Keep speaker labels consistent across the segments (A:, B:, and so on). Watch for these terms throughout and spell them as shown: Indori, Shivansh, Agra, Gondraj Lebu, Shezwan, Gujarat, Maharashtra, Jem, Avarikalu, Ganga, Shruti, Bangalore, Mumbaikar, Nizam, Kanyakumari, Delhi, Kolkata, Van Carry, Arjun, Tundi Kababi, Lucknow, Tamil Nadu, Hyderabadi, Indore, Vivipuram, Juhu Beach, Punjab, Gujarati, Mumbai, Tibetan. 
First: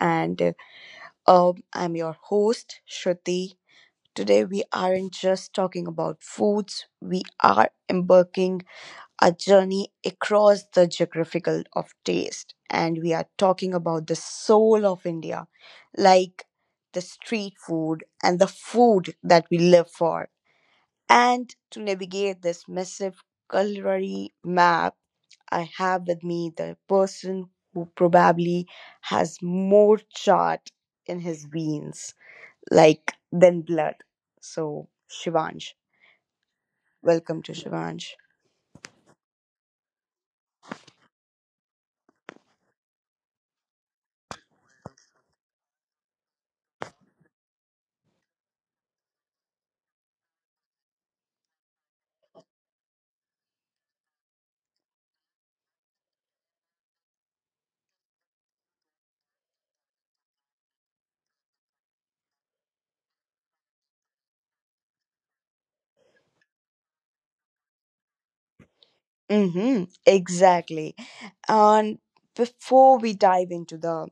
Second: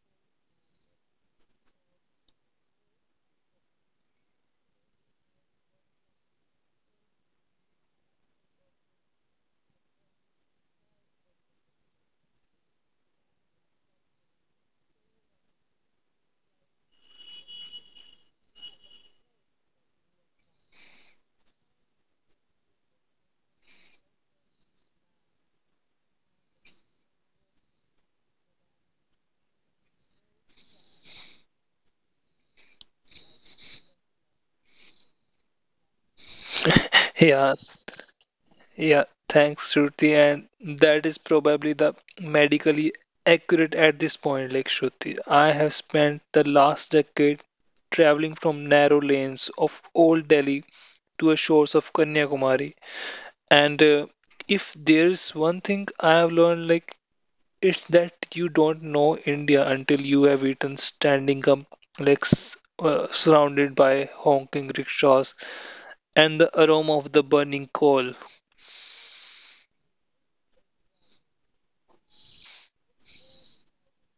A: and I'm your host, Shruti. Today, we aren't just talking about foods, we are embarking a journey across the geographical of taste, and we are talking about the soul of India, like the street food and the food that we live for. And to navigate this massive culinary map, I have with me the person who probably has more chart in his veins, like than blood. So Shivansh, welcome to
B: Yeah,
A: Shivansh.
B: yeah, thanks, Shruti. And that is probably the medically accurate at this point, like Shruti. I have spent the last decade traveling from narrow lanes of old Delhi to the shores of Kanyakumari. And if there's one thing I have learned, like it's that you don't know India until you have eaten standing up, like surrounded by honking rickshaws and the aroma of the burning coal.
A: Mm-hmm, exactly. And before we dive into the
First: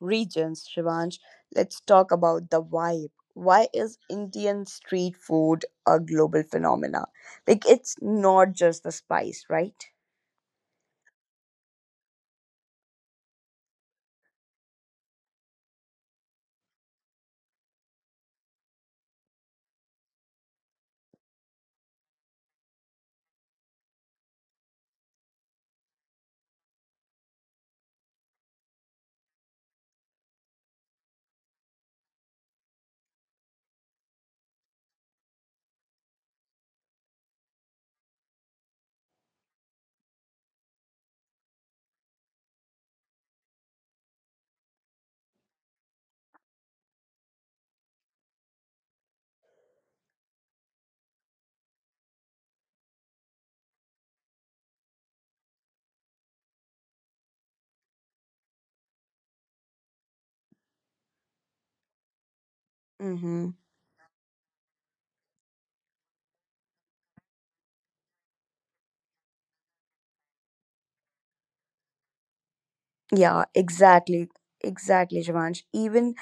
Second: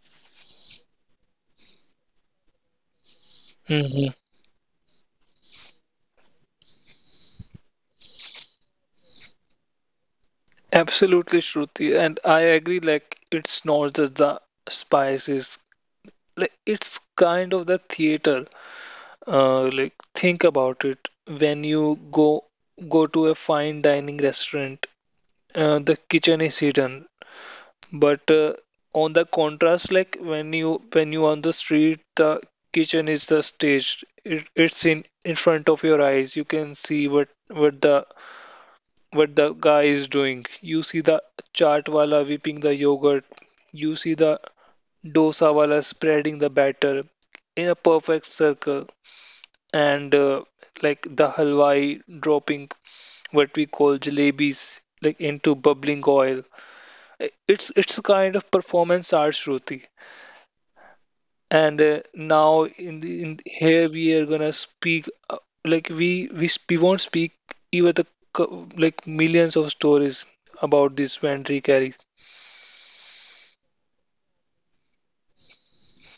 A: regions, Shivansh, let's talk about the vibe. Why is
B: Mm-hmm.
A: Indian street food a global phenomena? Like it's not just the spice, right?
B: Absolutely, Shruti, and I agree. Like, it's not just the spices. Like, it's kind of the theater. Like, think about it. When you go to a fine dining restaurant, the kitchen is hidden. But on the contrast, like when you on the street, the kitchen is the stage. It's in front of your eyes. You can see what the what the guy is doing. You see the chaat wala whipping the yogurt. You see the dosa wala spreading the batter in a perfect circle. And like the halwai dropping what we call jalebis like into bubbling oil. It's a kind of performance art, Shruti. And now in the in
A: Mm-hmm.
B: here we are gonna speak uh, like we we won't speak even the like millions of stories about this Van Carry.
A: Yeah, exactly. Exactly, Jivansh. Even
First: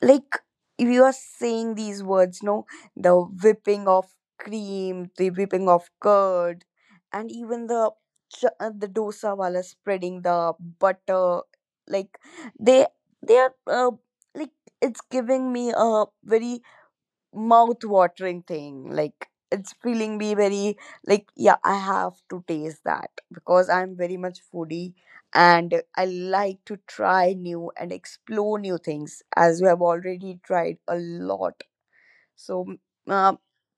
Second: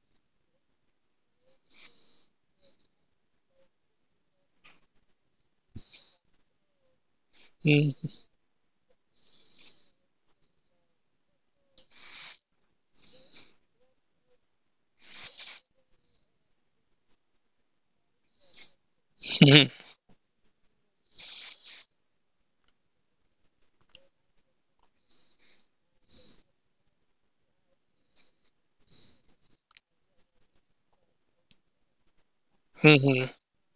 A: like if you are saying these words, no, the whipping of cream, the whipping of curd, and even the
B: Mm,
A: the dosa wala spreading the butter, like they they are like it's giving me a very mouth watering thing. Like
B: Mhm.
A: it's feeling me very like yeah, I have to taste that because I'm very much foodie and I like to try new and explore new things as we have already tried a lot. So
B: mhm.
A: uh,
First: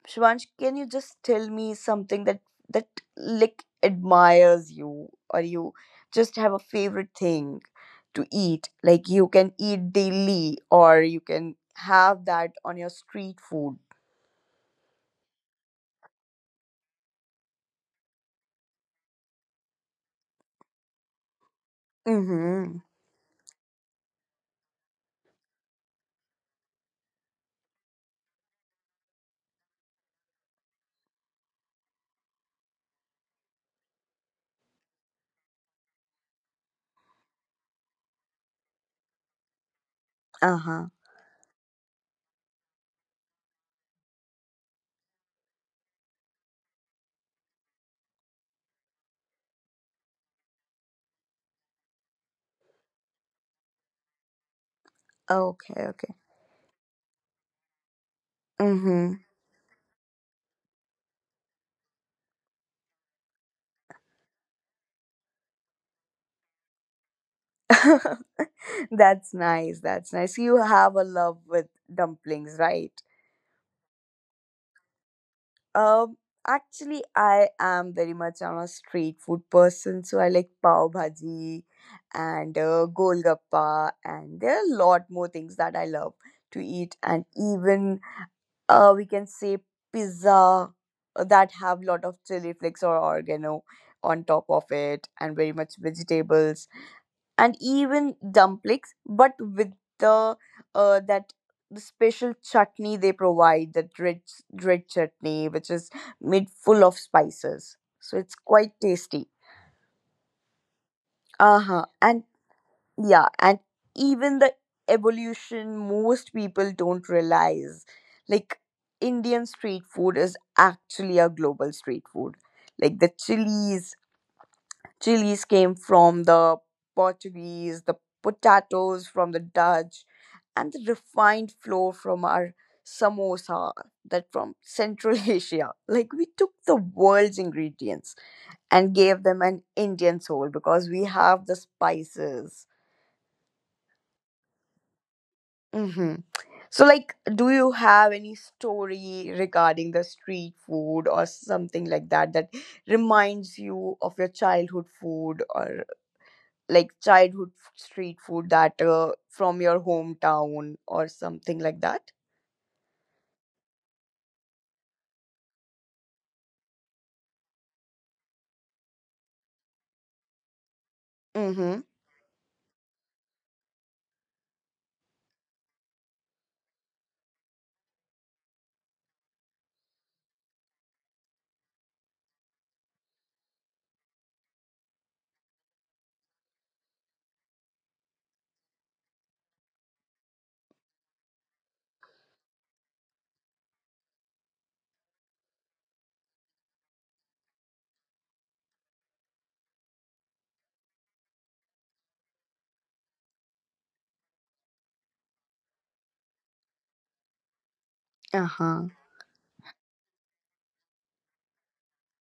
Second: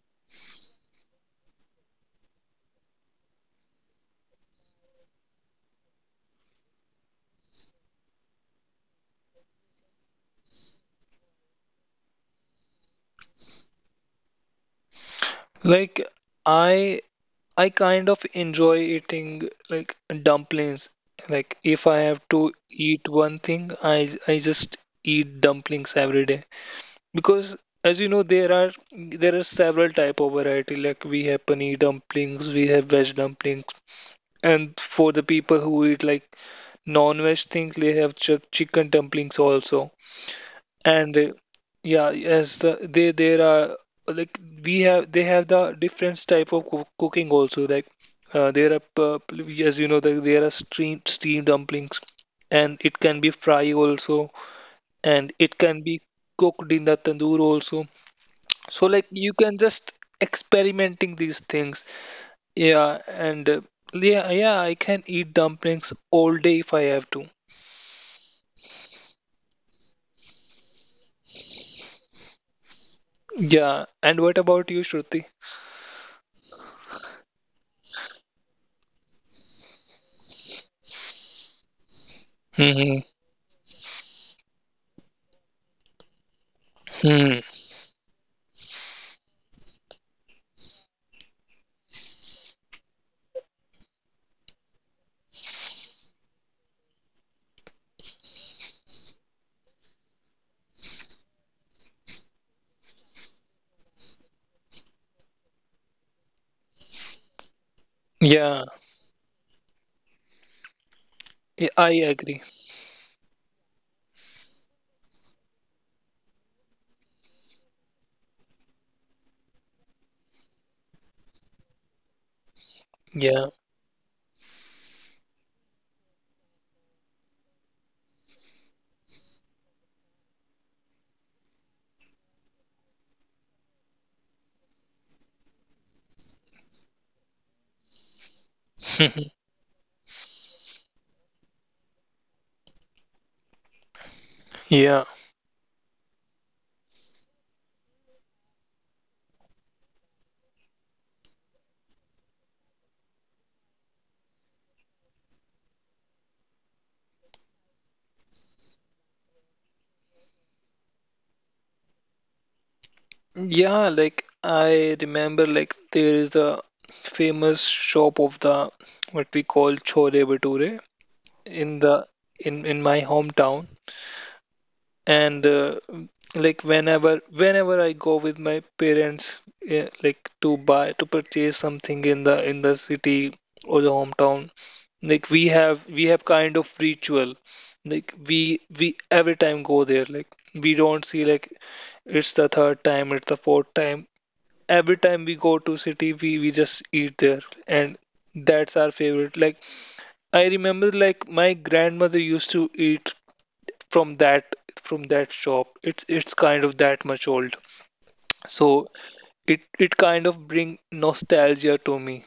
A: Shivansh, can you just tell me something that like admires you or you just have a favorite thing to eat like you can eat daily or you can have that on your street food.
B: Like I I kind of enjoy eating like dumplings. Like if I have to
A: Mm-hmm.
B: eat one thing, I just eat dumplings every day because as you know there are several type of variety like we have paneer dumplings, we have veg dumplings and for the people who eat like non-veg things they have ch chicken dumplings also.
A: Uh-huh.
B: And yeah, as the, they there are like we have they have the different type of cooking also. Like uh, there are pu- as you know there are steamed dumplings, and it can be fry also, and it
A: Okay,
B: can be
A: okay.
B: cooked in the tandoor also. So like
A: Mm-hmm.
B: you can just experimenting these things. Yeah, and uh, yeah, I can eat dumplings all day if I have to.
A: That's nice. That's nice. You have a love with dumplings, right?
B: Yeah, and what about you, Shruti?
A: Um, Actually, I am very much on a street food person, so I like pav bhaji and
B: Hmm.
A: golgappa, and there are a lot more things that I love to eat, and
B: Hmm.
A: even we can say pizza that have lot of chili flakes or oregano on top of it, and very much vegetables and even dumplings, but with the that the special chutney they provide, that red chutney, which is made full of spices. So it's
B: Yeah.
A: quite tasty. Uh
B: Yeah, I
A: huh. And
B: agree.
A: yeah, and even the evolution most people don't realize, like Indian street food is actually a global street food. Like the
B: Yeah,
A: chilies, chilies came from the Portuguese, the potatoes from the Dutch, and the refined flour from our samosa that from Central Asia. Like we took the world's ingredients and gave them an Indian soul because we have the spices.
B: yeah,
A: Hmm. So, like, do you have any story regarding the street food or something like that that reminds you of your childhood food or like childhood street food that from your hometown or something like that?
B: yeah. Like I remember, like there is a famous shop of the what we call chole bhature in
A: Mm-hmm.
B: the in my hometown, and like whenever I go with my parents, like to purchase something in the city or the hometown, like we have kind of ritual like we every time go there like we don't see like it's the third time, it's the fourth time. Every time we go to city, we just eat there, and that's our favorite. Like I remember, like my grandmother used to eat from that from that shop. It's kind of that much old, so
A: Uh-huh.
B: it kind of bring nostalgia to me.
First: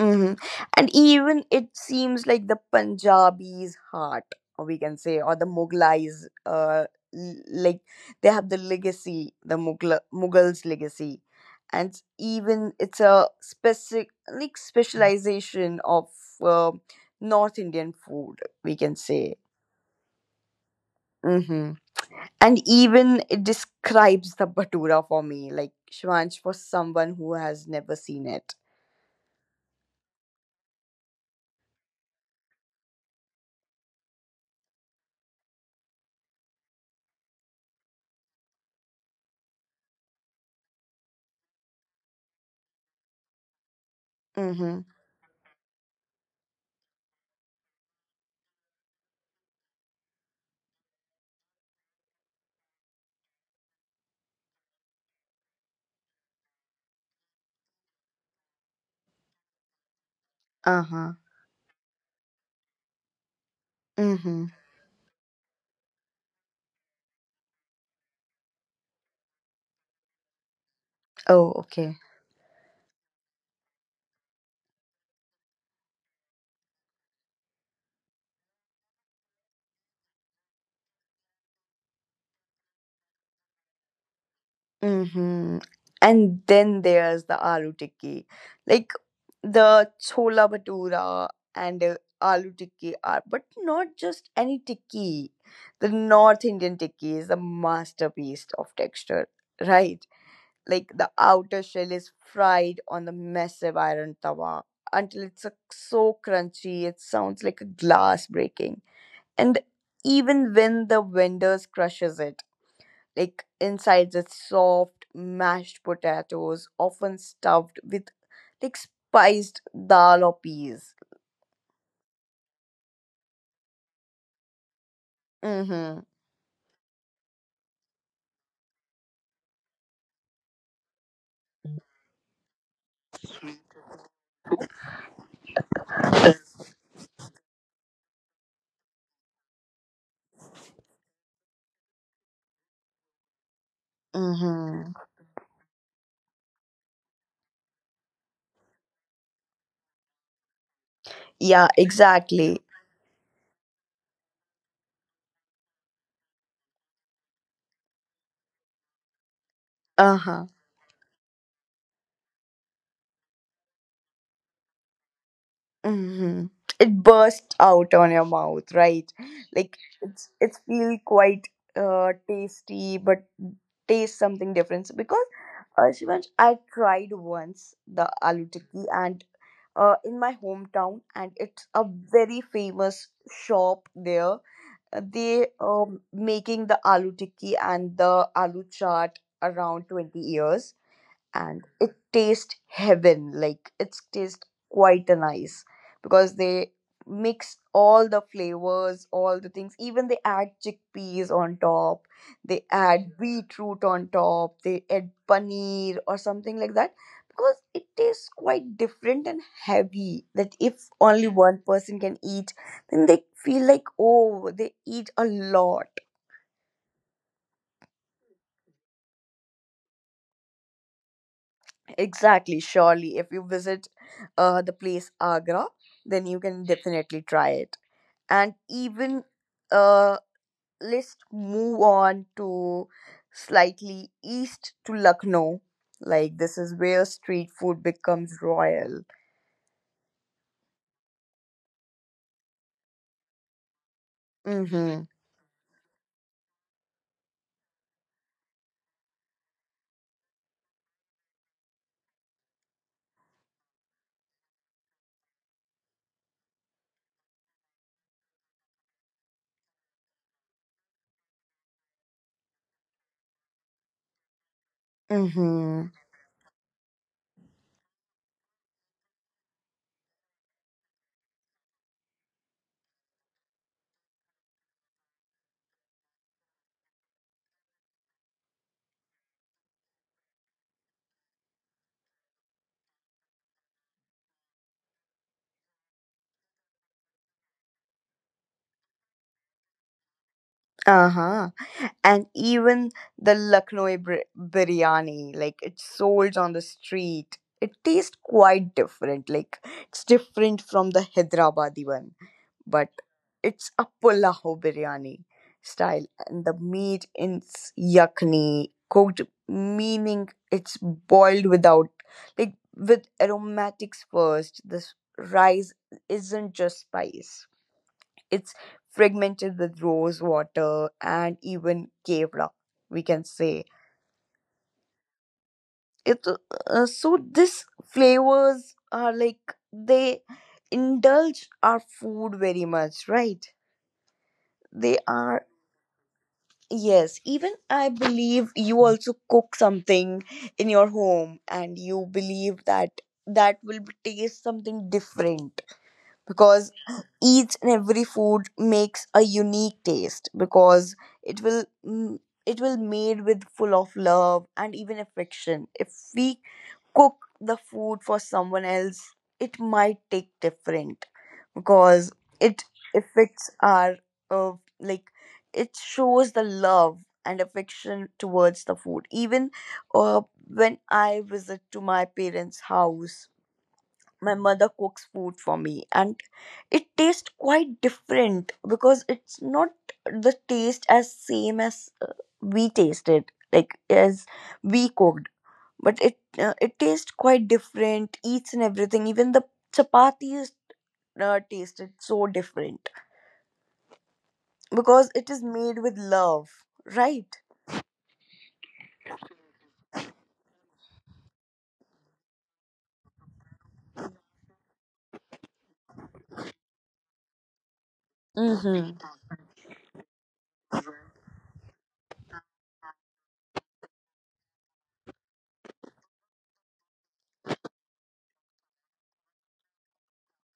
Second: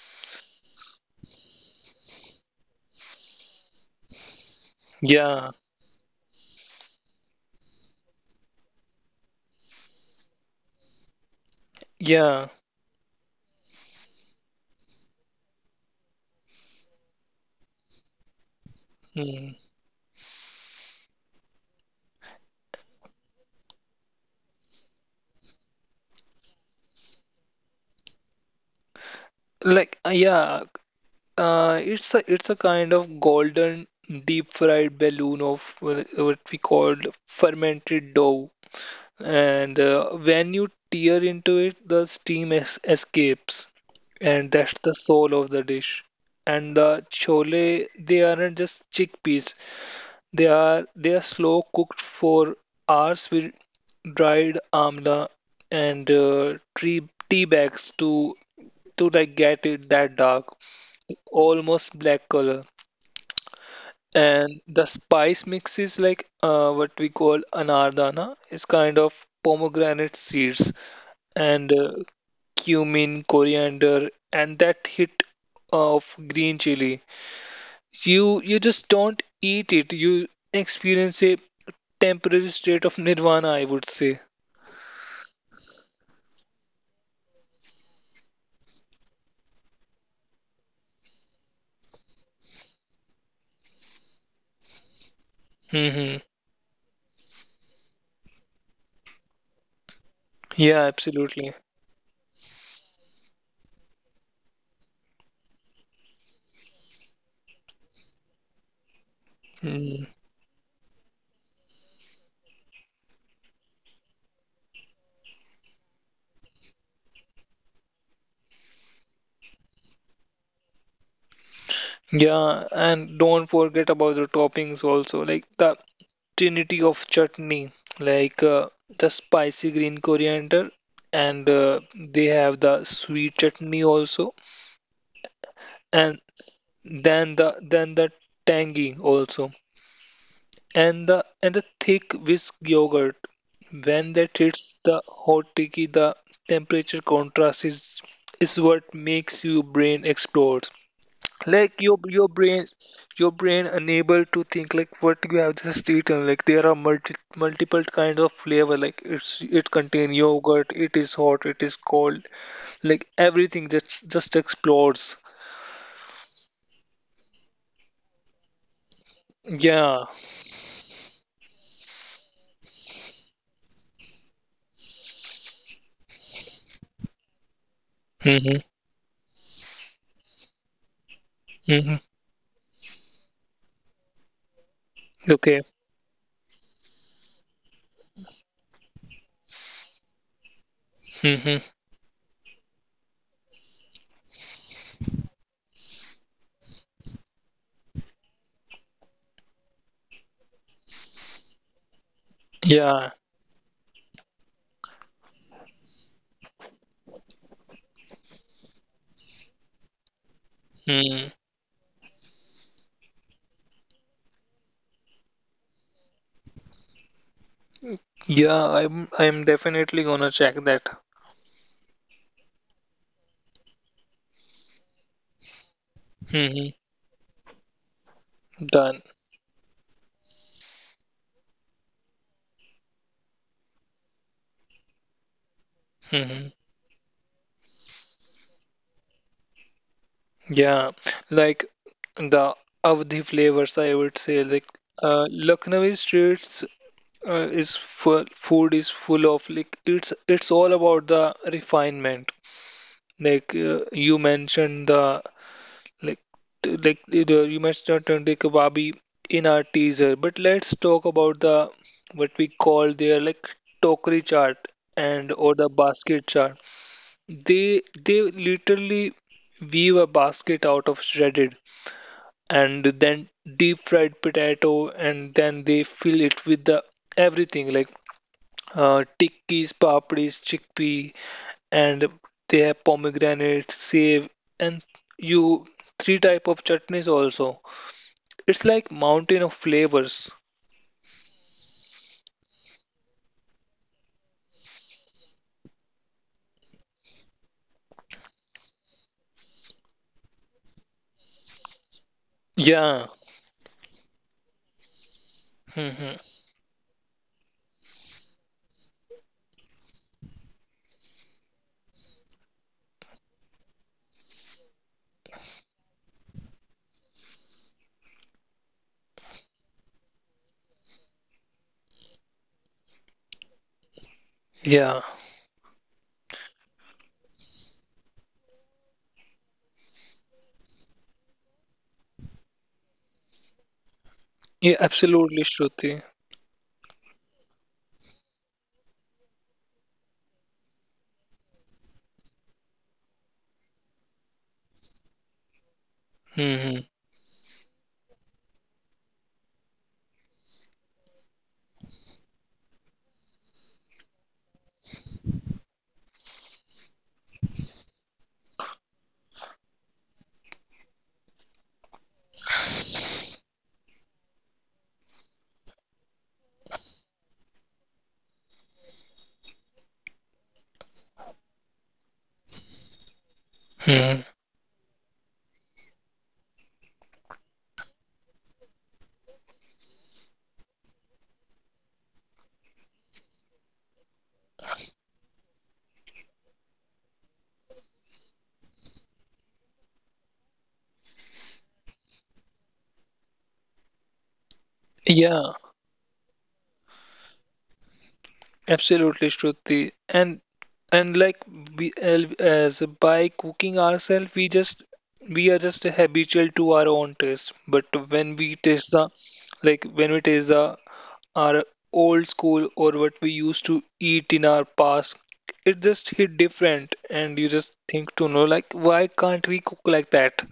A: Mm-hmm. And even it seems like the Punjabi's heart or we can say or the
B: Yeah,
A: Mughlais like they have the legacy the Mughals legacy and
B: yeah.
A: even it's a specific like specialization of uh, North Indian food we can say.
B: Hmm.
A: Mm-hmm. And even it describes the Bhatura for me, like Shivansh for someone who has never seen it.
B: Like, it's a kind of golden deep fried balloon of what we called fermented dough. And when you tear into it, the steam es escapes, and
A: Mm-hmm.
B: that's the soul of the dish. And the chole, they aren't just chickpeas. They are slow cooked for hours with dried amla and tree tea bags to like get it that dark,
A: Uh-huh.
B: almost black color.
A: Mm-hmm.
B: And the spice mix is like what we call anardana. It's kind of pomegranate seeds
A: Oh,
B: and
A: okay.
B: uh, cumin, coriander, and that hit of green chili. You just don't eat it. You experience a temporary state of nirvana, I would say.
A: Mm-hmm. And then there's the aloo tikki. Like the chola bhatura and aloo tikki are, but not just any tikki. The
B: Hmm.
A: North Indian tikki is a masterpiece of texture, right?
B: Yeah,
A: Like the
B: absolutely.
A: outer shell is fried on the massive iron tawa until it's so crunchy it sounds like a glass breaking. And
B: Mm.
A: even when the vendors crushes it like inside the soft mashed potatoes, often stuffed with like spiced dal or peas.
B: Yeah, and don't forget about the toppings also, like the
A: Mm-hmm.
B: trinity of chutney, like the spicy green coriander, and they have the sweet chutney also, and then the then the tangy also. And the thick whisk yogurt when that hits
A: Mm-hmm.
B: the hot tiki the temperature contrast is what makes your brain explode
A: Yeah,
B: like
A: exactly.
B: your brain unable to think like what you have just eaten like there are multiple kinds of flavor like it's it contain
A: Uh-huh.
B: yogurt it is hot it is cold like everything just explodes.
A: Hmm. It bursts out on your mouth, right? Like
B: Yeah.
A: it's feel quite tasty, but taste something different. So because Shivansh, I tried once the aloo
B: Mm-hmm.
A: tikki and in my hometown, and it's a
B: Mm-hmm.
A: very famous shop there. They
B: Okay.
A: um making the aloo tikki and the aloo chaat around 20 years and
B: Mm-hmm.
A: it tastes heaven like it's tastes quite a nice because they mix all the flavors all the things even they add chickpeas on top, they add
B: Yeah.
A: beetroot on top, they add paneer or something like that because it tastes quite different and heavy that if only
B: Mm.
A: one person can eat then they feel like oh they eat a lot.
B: Yeah, I'm definitely gonna check that.
A: Exactly, surely. If you visit the place Agra, then you can
B: Hmm.
A: definitely try it. And
B: Done.
A: even uh, let's move on to slightly east to Lucknow. Like,
B: Hmm.
A: this is where street food becomes royal.
B: Yeah, like the Avdi flavors, I would say
A: Mm
B: like
A: hmm.
B: Lucknowi streets is full, food is full of like it's all about the refinement. Like you mentioned the like you mentioned Tundi Kababi in our teaser, but let's talk about the what we call their like tokri chart
A: Mm
B: and or the
A: hmm.
B: basket chart. They literally weave a basket out of shredded and then deep fried potato and then they fill it with the everything like tikkis, papdis, chickpea and they have pomegranate, save and you three type of chutneys also. It's like mountain of flavors.
A: Uh huh. And even the Lucknow biryani, like, it's sold on the street. It tastes quite different. Like, it's different from the Hyderabadi one but
B: Yeah.
A: it's a pulao biryani style
B: Hmm.
A: and the meat is yakni cooked meaning it's boiled without like with aromatics first this rice isn't just spice, it's fragmented with rose water and even kevra we can say
B: Yeah.
A: it so this flavors are like they indulge our food very much right
B: Yeah,
A: they are.
B: absolutely, Shruti.
A: Yes, even I believe you also cook something in your home and you believe that that will be- taste something different because
B: Hmm.
A: each and every food makes a unique taste because it will it will made with full of love and even affection. If we cook the food for someone else, it might take different because it affects our uh, like it shows the love and affection towards the food even uh, when I visit to my parents house
B: Hmm.
A: my mother cooks food for me and it tastes quite different because it's not the taste as same as uh, we tasted like as we cooked but it it tastes quite different each and everything even the chapatis tasted so different because it is
B: Yeah.
A: made with love, right?
B: Absolutely, Shruti. And like as by cooking ourselves, we just we are just habitual to our own taste. But when we taste
A: Mm-hmm.
B: the like when we taste the our old school or what we used to eat in our past, it just hit different. And you just think to know like why can't we cook like that?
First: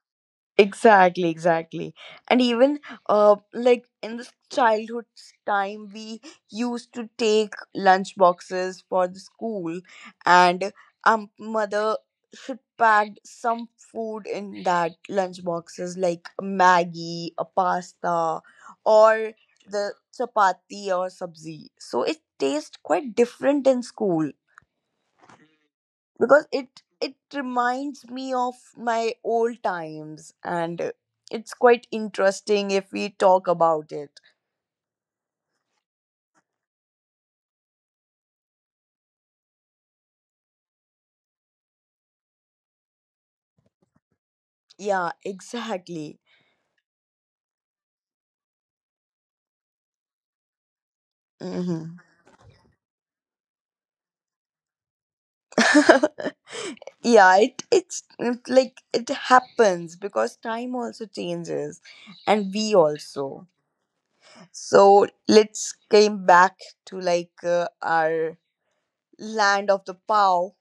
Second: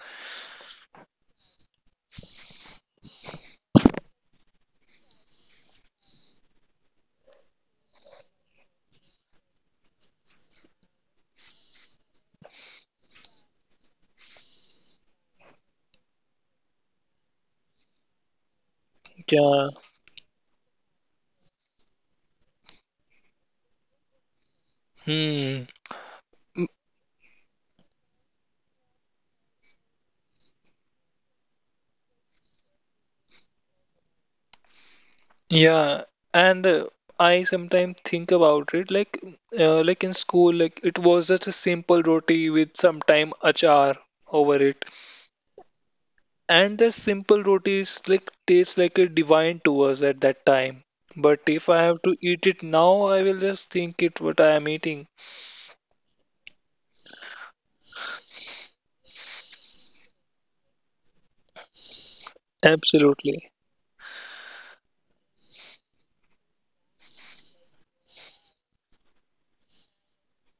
A: Exactly, exactly. And even like in the childhood time we used to take lunch boxes for the school and mother should pack some food in that lunch boxes like a Maggie, a pasta or
B: Yeah.
A: the chapati or sabzi. So it tastes quite different in school
B: Hmm.
A: because it reminds me of my old times and it's quite interesting if we talk about it.
B: Yeah, and I sometimes think about it like in school, like it was just a simple roti with sometime achar over it,
A: Yeah, exactly.
B: and the simple rotis like tastes like a divine to us at that time. But if I have
A: Hmm.
B: to eat it now, I will just think it what I am eating.
A: Yeah, it it's it, like it happens because time also changes and we also
B: Absolutely.
A: so let's came back to like our land of the pow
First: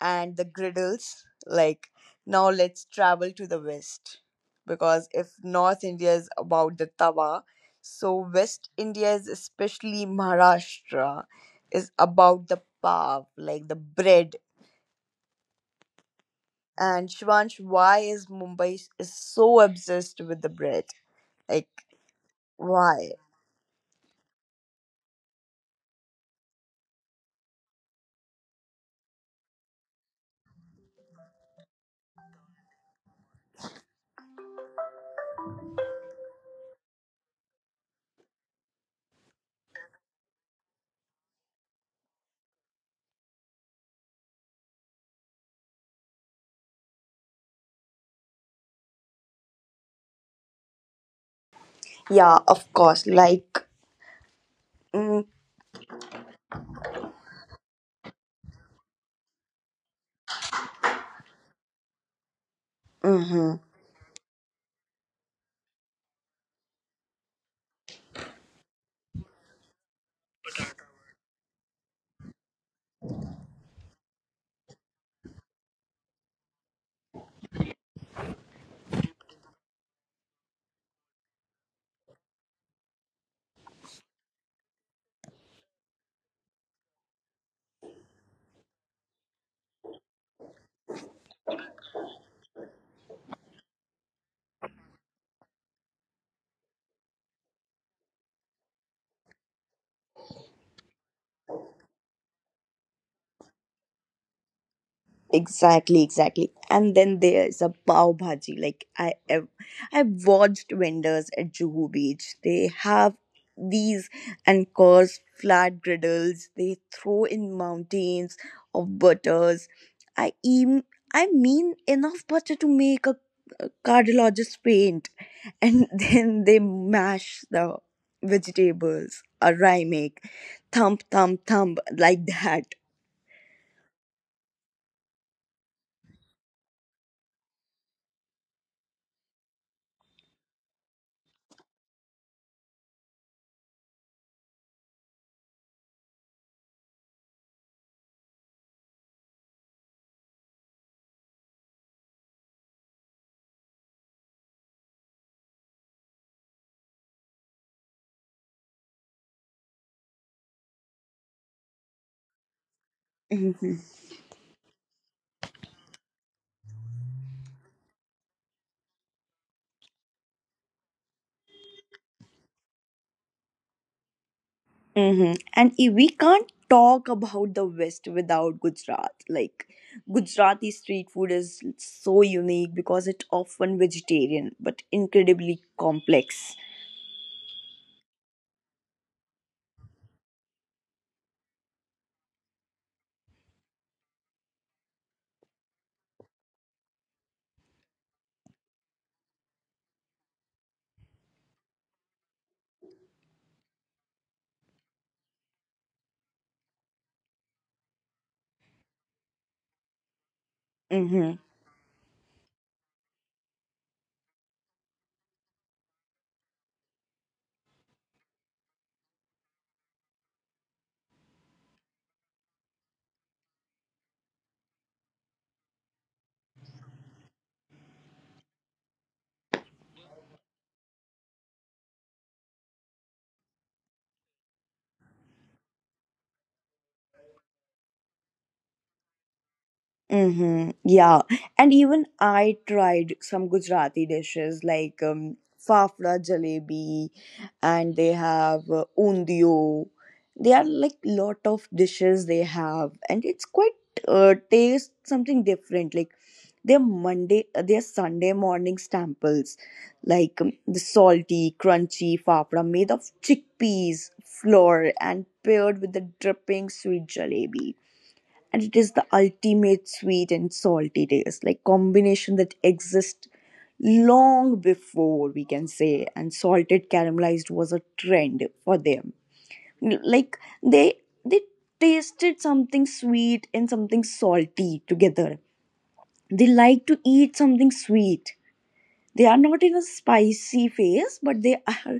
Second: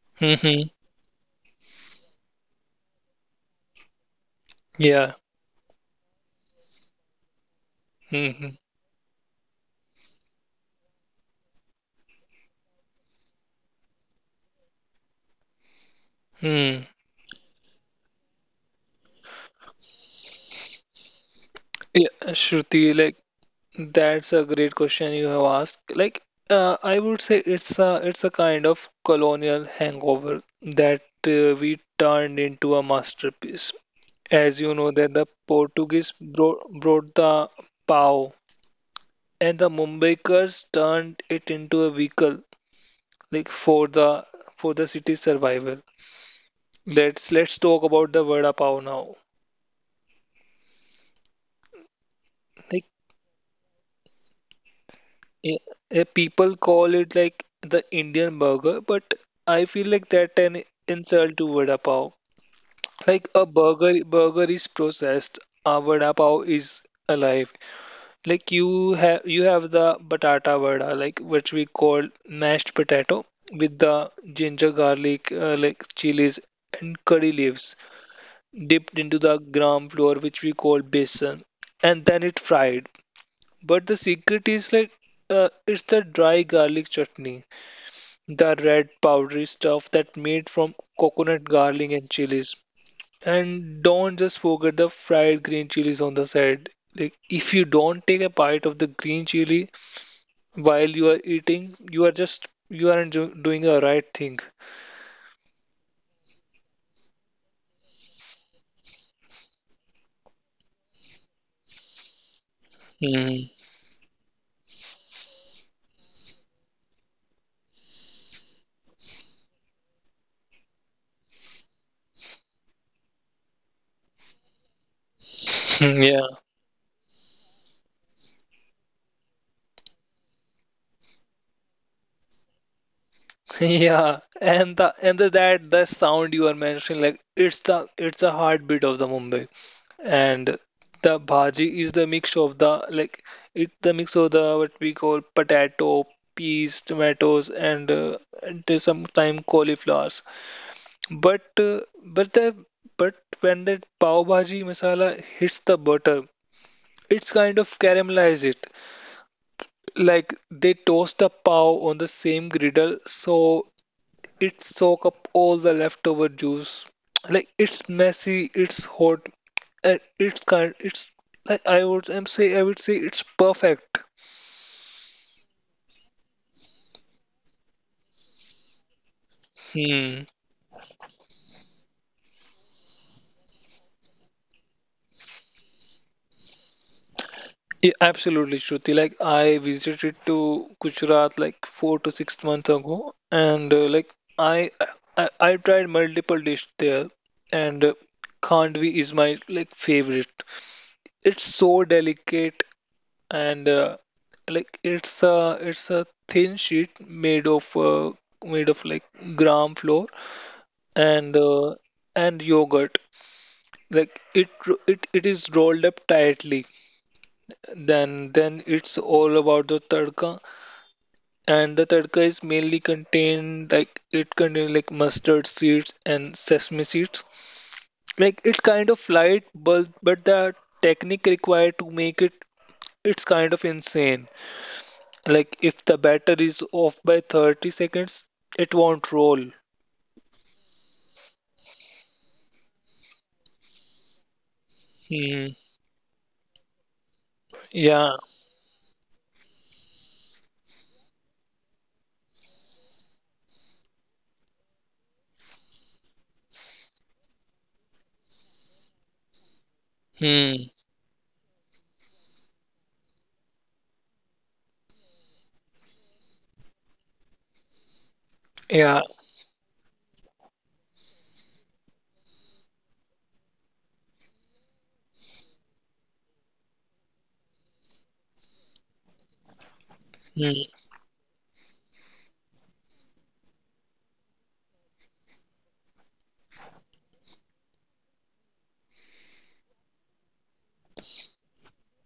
A: and the
B: Mm-hmm.
A: griddles. Like, now let's travel to the west. Because
B: Yeah.
A: if North India is about the tawa, so
B: Mm-hmm.
A: West India is especially Maharashtra is about the pav, like the bread.
B: Hmm.
A: And Shivansh, why is Mumbai is so obsessed with the bread? Like,
B: Yeah, Shruti,
A: why?
B: like that's a great question you have asked. Like, I would say it's a kind of colonial hangover that we turned into a masterpiece. As you know, that the Portuguese brought the pau, and the Mumbaikars turned it into a vehicle, like for the city's survival. Let's talk about the vada pav now.
A: Yeah, of course. Like, mm,
B: Yeah, people call it like the Indian burger, but I feel like that an insult to vada pav. Like a
A: mm-hmm.
B: burger, is processed. A vada pav is alive. Like you have the batata vada, like which we call mashed potato with the ginger, garlic, like chilies and curry leaves dipped into the gram flour, which we call besan, and then it fried. But the secret is it's the dry garlic chutney, the red powdery stuff that made from coconut garlic and chilies. And don't just forget the fried green chilies on the side. Like if you don't take a bite of the green chili while you are eating, you are just you aren't do- doing the right thing.
A: Exactly, exactly. And then there is a pav bhaji. Like I've watched vendors at Juhu Beach. They have
B: Mm,
A: these and course flat griddles. They throw in mountains of butters. I even, I mean enough butter to make a cardiologist faint, and
B: yeah,
A: then they mash the vegetables. A rhyme make thump thump thump like that.
B: yeah, and the sound you are mentioning, like it's the heartbeat of the Mumbai. And the bhaji is the mix of the like it's the mix of the what we call potato peas tomatoes and sometimes cauliflowers but uh, but the but when that pav bhaji masala hits the butter it's kind of caramelize it like they toast the pav on the same griddle so it soak up all the leftover juice. Like it's messy, it's hot, and it's kind. It's like I would say it's perfect.
A: Mm-hmm. And we can't talk about the West without Gujarat. Like,
B: Hmm.
A: Gujarati street food is so unique because it's often vegetarian but incredibly complex.
B: Yeah, absolutely, Shruti. Like I visited to Gujarat like 4 to 6 months ago, and like I tried multiple dish there, and khandvi is my like favorite. It's so delicate and like it's a thin sheet made of like gram flour and
A: Mm-hmm.
B: uh, and yogurt like it ro- it is rolled up tightly then it's all about the tadka and the tadka is mainly contained like it contains like mustard seeds and sesame seeds like it's kind of light but the technique required to make it it's kind of insane. Like if the batter is off by 30 seconds, it won't roll.
A: Mm-hmm. Yeah. And even I tried some Gujarati dishes like
B: Hmm.
A: fafda jalebi and
B: Yeah.
A: they have undio. They are like lot of dishes they have and it's quite taste something different like their Monday their Sunday morning staples like
B: Hmm.
A: the salty crunchy fafda made of chickpeas flour and paired with the dripping sweet jalebi and it is
B: Yeah.
A: the ultimate sweet and salty taste like combination that exists long before we can say and salted caramelized was a trend for them like
B: Hmm.
A: they they tasted something sweet and something salty together, they like to eat something sweet, they are not in a spicy phase but they are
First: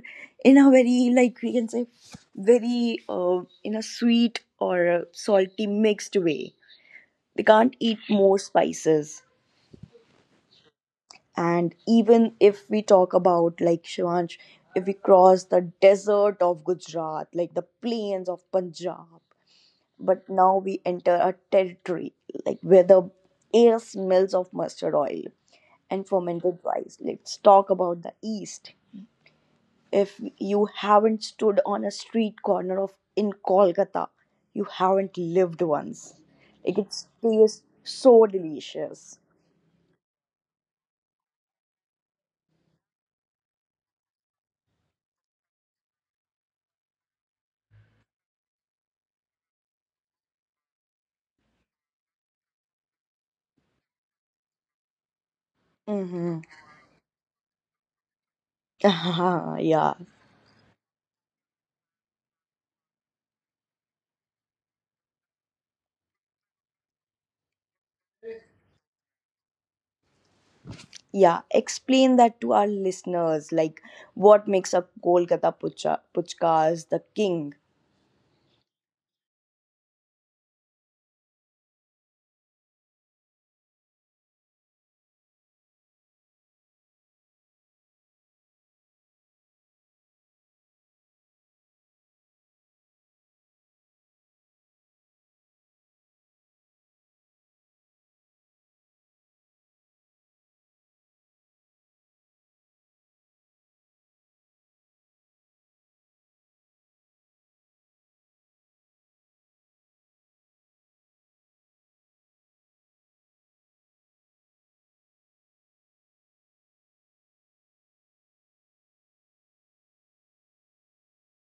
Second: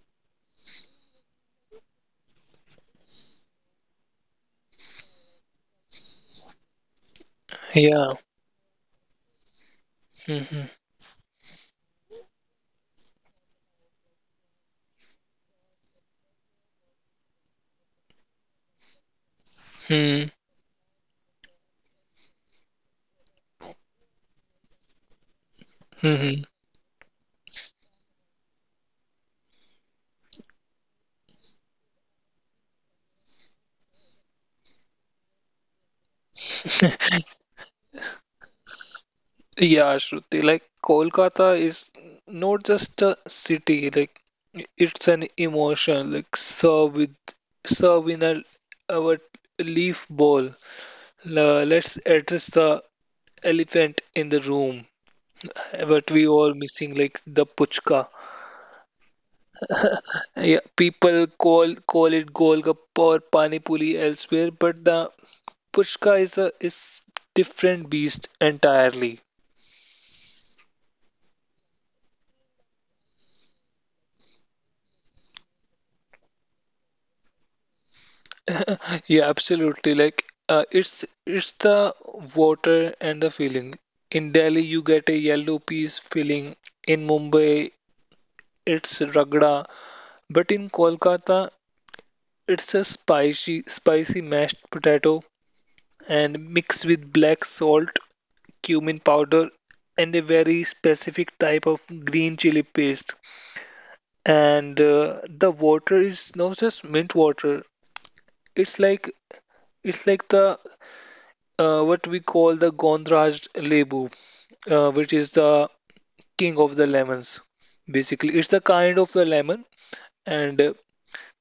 A: in a very like we can say very in a sweet or a salty mixed way, they can't eat
B: Yeah.
A: more spices.
B: Hmm.
A: And even if we talk about like Shivansh if we cross the desert of Gujarat like the plains of Punjab but
B: Hmm.
A: now we enter a territory like where the air smells of mustard oil and
B: Hmm. Hmm.
A: fermented rice, let's talk about the east. If you haven't stood on a street corner of in Kolkata you haven't lived once like it tastes so delicious.
B: Yeah, Shruti. Like Kolkata is not just a city. Like it's an emotion. Like serve in a our leaf bowl. Let's address the elephant in the room. But we
A: Hmm.
B: all missing like the puchka.
A: Yeah,
B: Yeah, people call it golgappa or pani puri elsewhere, but the puchka is different beast entirely.
A: yeah. Explain that to our listeners. Like, what makes a Kolkata pucha, puchkas the king?
B: Yeah, absolutely. Like it's the water and the filling. In Delhi, you get a yellow peas filling. In Mumbai, it's ragda. But in Kolkata, it's a spicy mashed potato and mixed with black salt cumin powder and a very specific type of green chili paste. And the water is not just mint water. It's like it's like the what we call the Gondraj Lebu, which is the king of the lemons. Basically, it's the kind of a lemon, and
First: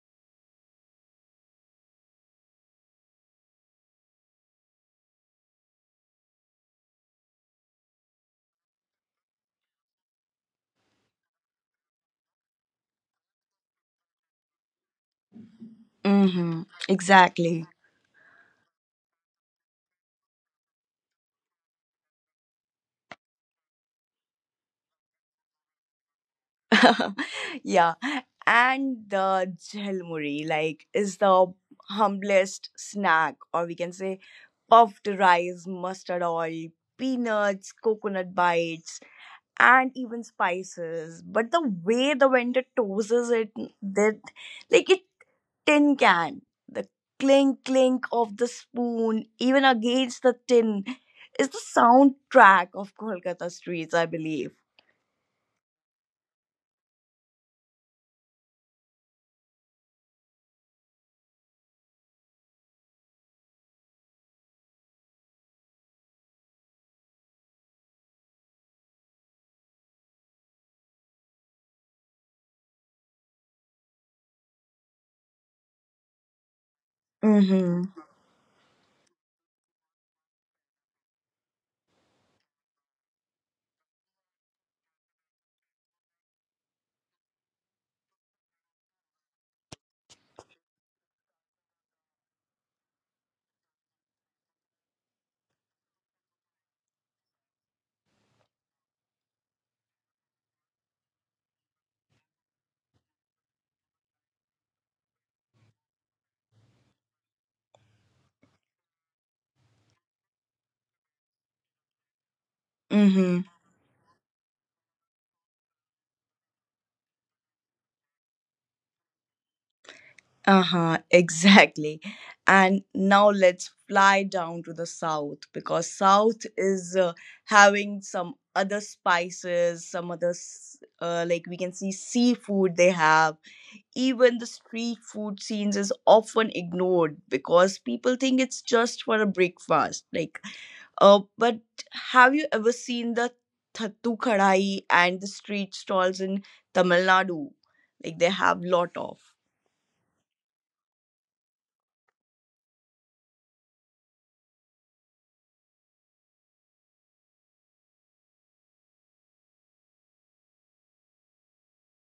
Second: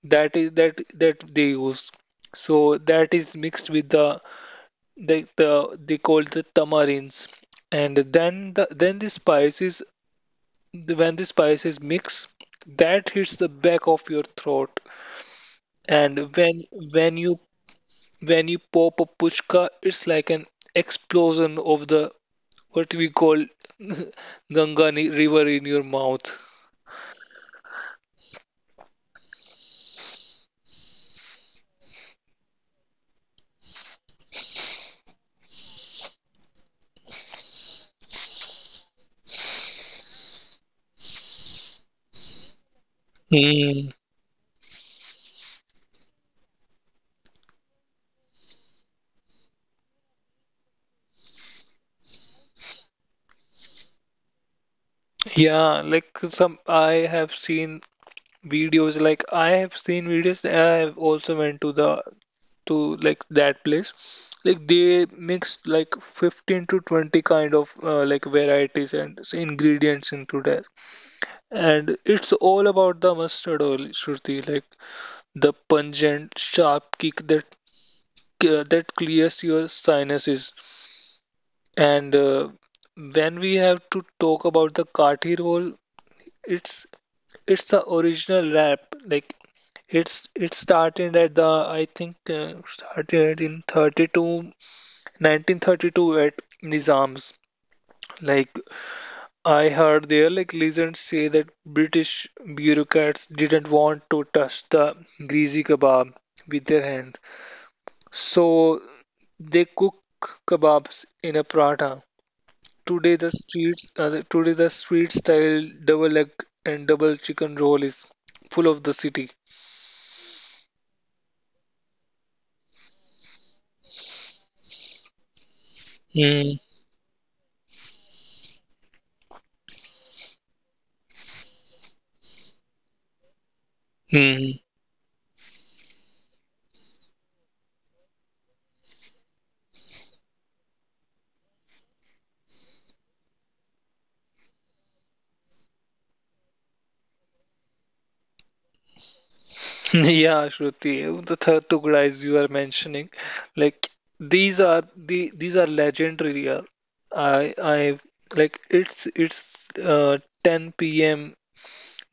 B: that is that that they use. So that is mixed with the they call it the tamarins, and then the spices. When the spices mix, that hits the back of your throat and
A: Mm-hmm.
B: when you
A: Exactly.
B: when you pop a puchka, it's like an explosion of the, what we call, Ganga river in your mouth.
A: Yeah, and the jhelmuri, like, is the humblest snack, or we can say, puffed rice, mustard oil, peanuts, coconut bites, and even spices. But the way the vendor toasts it,
B: Mm,
A: that like it tin can, the clink clink of the spoon, even against the tin, is the soundtrack of Kolkata streets, I believe.
B: yeah, like some I have seen videos like I have seen videos and I have also went to the to like that place, like they mix like 15 to 20 kind of like varieties and ingredients into that. And it's all about the mustard oil, Shruti, like the pungent, sharp kick that
A: Mm-hmm.
B: that clears your sinuses. And when we have to talk about the kathi roll, it's it's the original wrap. Like it started at the I think started in 32, 1932 at Nizam's. Like I heard their like legends say that British bureaucrats didn't want to touch the greasy kebab with their hands, so they cook kebabs in a prata.
A: Mm-hmm.
B: Today the street style double egg and double chicken roll is full of the city.
A: Uh-huh, exactly. And now let's fly down to the south because south
B: Mm-hmm.
A: is having some other spices, some other like we can see seafood they have, even the street food scenes is often ignored because people think it's just for a breakfast like but have you ever seen the thattu kadai and the street stalls in Tamil Nadu like they have lot of
B: Yeah, Shruti, the third Tugda as you are mentioning, like these are legendary. I Like it's uh, 10 p.m.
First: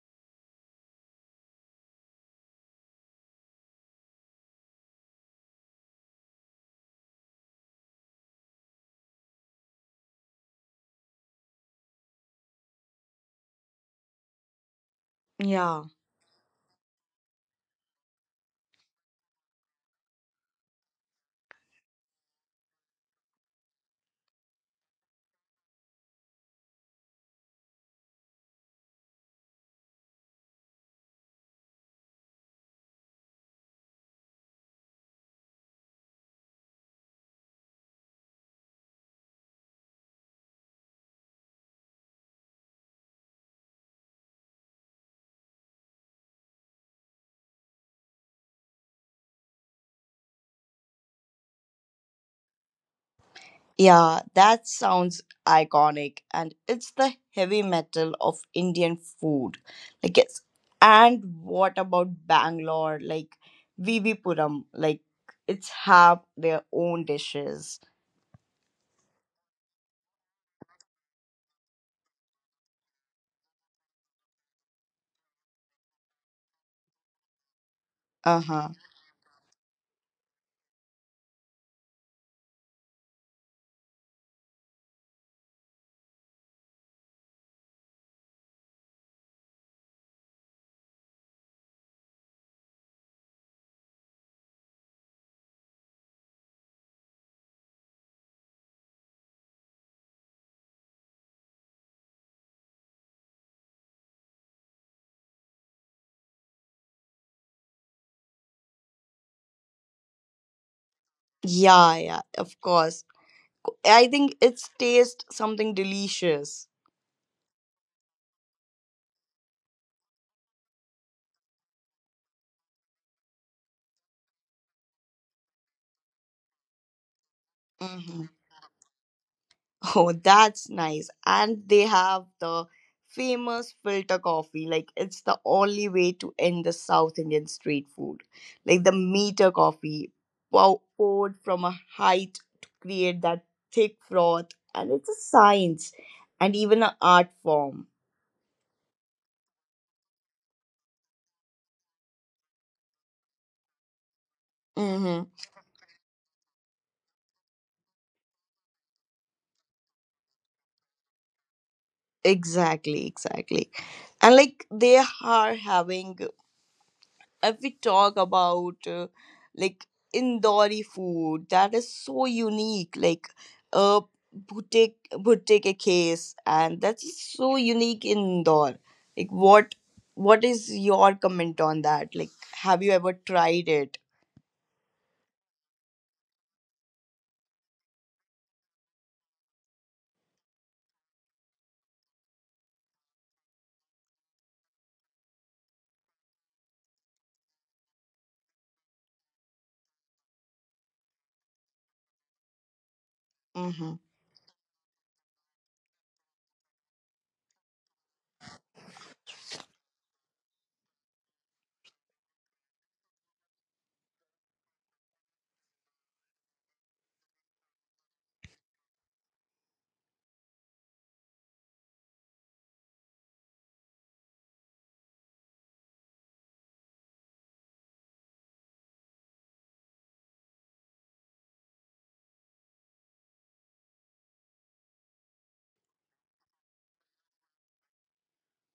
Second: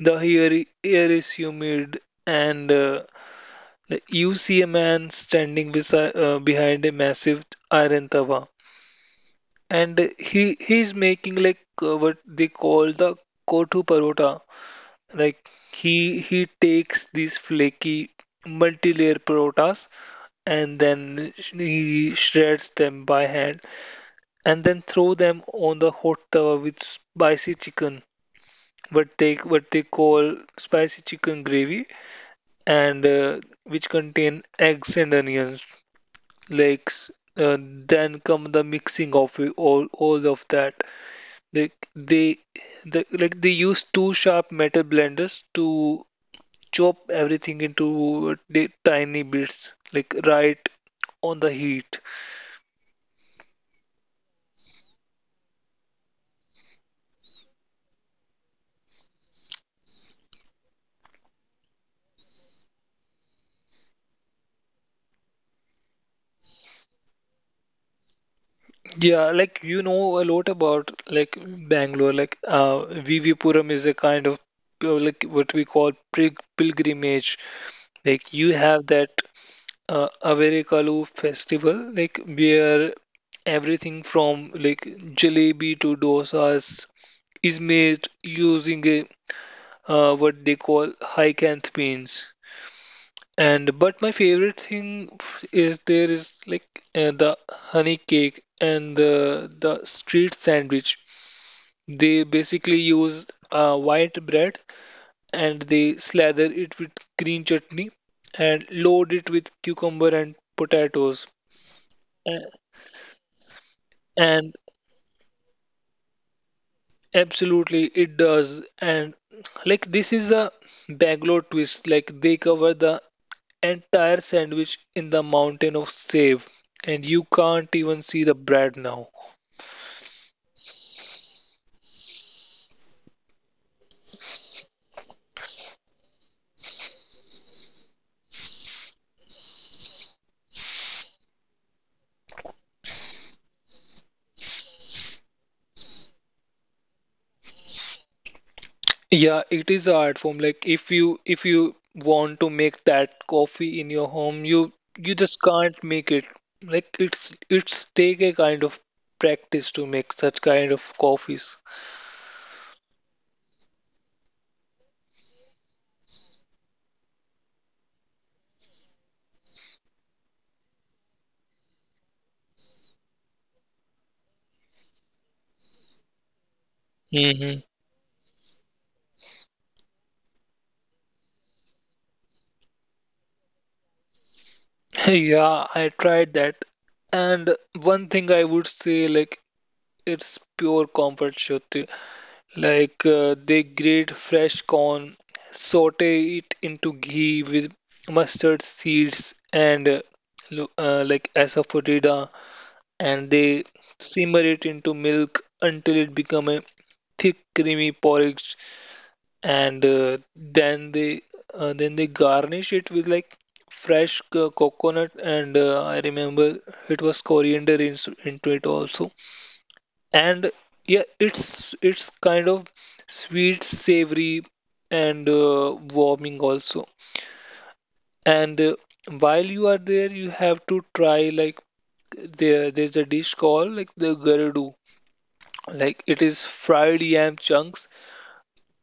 B: The air is humid and like, you see a man standing beside behind a massive iron tawa and he's making like what they call the kotu parota. Like
A: yeah.
B: he takes these flaky multi-layer parotas and then he shreds them by hand and then throw them on the hot tawa with spicy chicken, what they call spicy chicken gravy, and which contain eggs and onions. like uh, then come the mixing of it, all of that, like they use two sharp metal blenders to chop everything into the tiny bits like right on the heat.
A: Yeah, that sounds iconic, and it's the heavy metal of Indian food. Like it's, and what about Bangalore? Like Vivipuram, like it's have their own dishes.
B: Yeah, like you know a lot about like Bangalore, like Vivipuram is a kind of like what we call pilgrimage. Like
A: Uh
B: you
A: huh.
B: have that Avarikalu festival, like where everything from like jalebi to dosas is made using a what they call high-canth beans. And but my favorite thing is there is like the honey cake and the street sandwich. They basically use white bread and they slather it with green chutney and load it with cucumber and potatoes.
A: Yeah, yeah,
B: A-
A: of course. I think
B: And
A: it's taste something delicious.
B: absolutely, it does. And like this is the Bangalore twist. Like they cover the entire sandwich in the mountain of save, and you can't even see
A: Mhm.
B: the bread now.
A: Oh, that's nice. And they have the famous filter coffee. Like, it's the only way to end the South Indian street food. Like, the meter coffee poured from a height to create that thick froth. And it's a science and even an art form.
B: Yeah, it is an art form. Like if you want to make that coffee in your home, you
A: Mm-hmm.
B: just can't make it. Like it's take a kind of practice to make such kind of coffees.
A: Exactly, exactly. And like they are having if we talk about like Indori food that is so unique, like uh boutique a case and that's so
B: hmm
A: unique in Indore. Like what is your comment on that? Like have you ever tried it?
B: Yeah, I tried that. And one thing I would say, like it's pure comfort, Shruti. Like they grate fresh corn, saute it into ghee with mustard seeds and like asafoetida, and they
A: Mhm.
B: simmer it into milk until it become a thick creamy porridge, and then they garnish it with like fresh coconut, and I remember it was into it also. And yeah, it's kind of sweet, savory, and warming also. And while you are there, you have to try like there's a dish called like the garudu. Like it is fried yam chunks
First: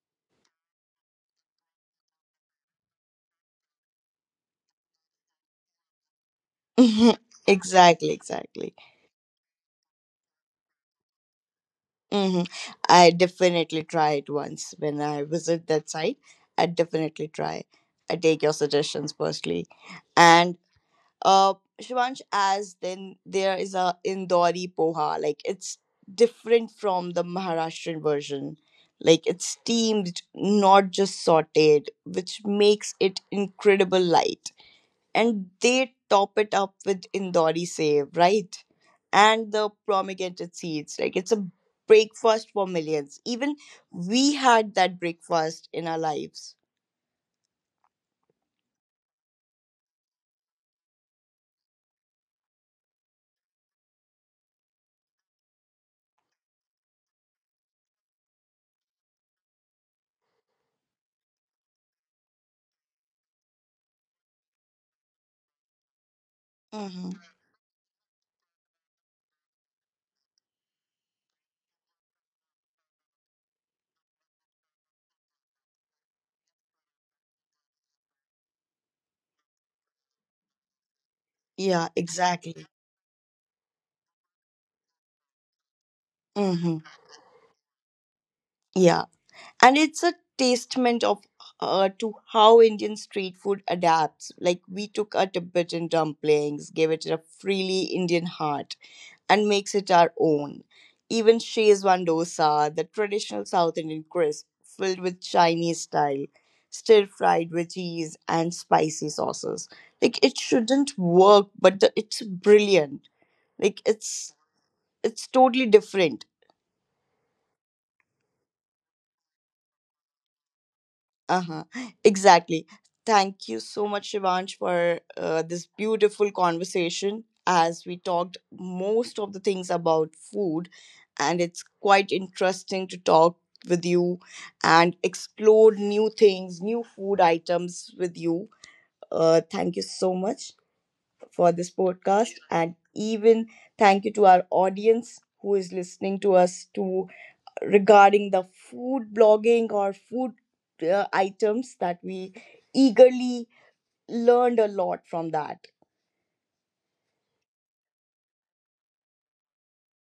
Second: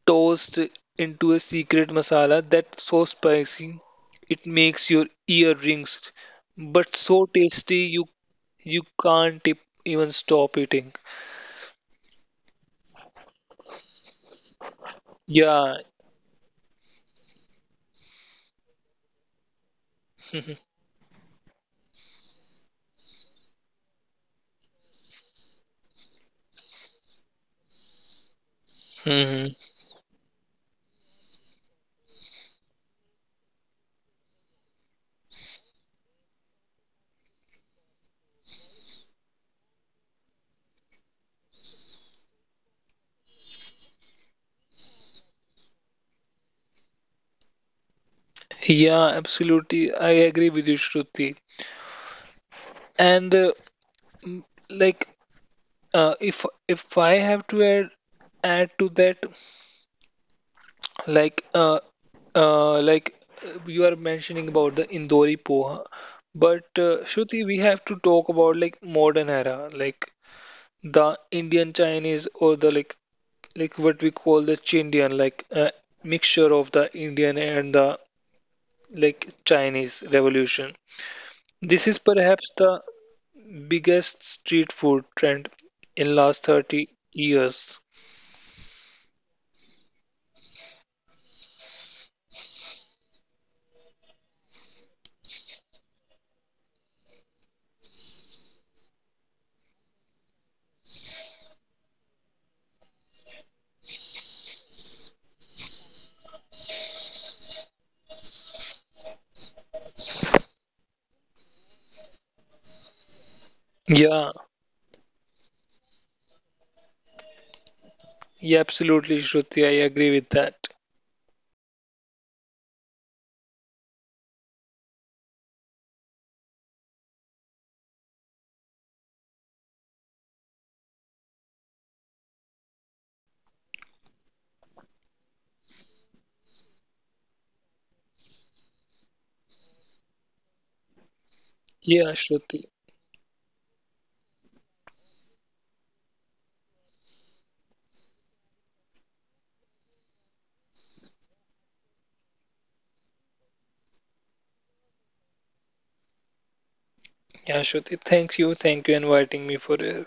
B: tossed into a secret masala that's so spicy it makes your ear rings, but
A: Mhm.
B: so tasty you
A: Exactly, exactly.
B: you can't e- even stop eating.
A: Hmm. I definitely try it once when I visit
B: Yeah,
A: that site. I definitely try. I take your suggestions personally, and uh, Shivansh, as then there is a Indori poha. Like it's different from the Maharashtrian version. Like it's
B: hmm
A: steamed, not just sautéed, which makes it incredible light. And they top it up with Indori save, right? And the promulgated seeds. Like it's a breakfast for millions. Even we had that breakfast in our lives.
B: Yeah, absolutely. I agree with you, Shruti. And m- like, if I have to add to that, like, uh, like you are mentioning about the Indori poha, but
A: Hmm.
B: Shruti, we have to talk about like modern era, like the Indian Chinese or the like what we call the Chindian, like mixture of the Indian and the like Chinese revolution. This
A: Yeah,
B: is perhaps
A: exactly.
B: the biggest street food trend in last
A: Hmm.
B: 30 years.
A: Yeah, and it's a testament of to how Indian street food adapts. Like we took our Tibetan dumplings, gave it a freely Indian heart and makes it our own. Even Shezwan dosa, the traditional South Indian crisp filled with Chinese style, stir fried with cheese and spicy sauces. Like it shouldn't work, but the, it's brilliant. Like
B: Yeah,
A: it's totally different.
B: yeah, absolutely, Shruti. I agree with that.
A: Uh-huh. Exactly. Thank you so much, Shivansh, for this beautiful conversation as we talked most of the things about food. And it's quite interesting to talk with you and explore new things, new food items with you. Thank you so much for this
B: Yeah,
A: podcast.
B: Shruti.
A: And even thank you to our audience who is listening to us to regarding the food blogging or food items that we eagerly learned a lot from that.
B: Yeah, Shruti, thank you. Thank you inviting me for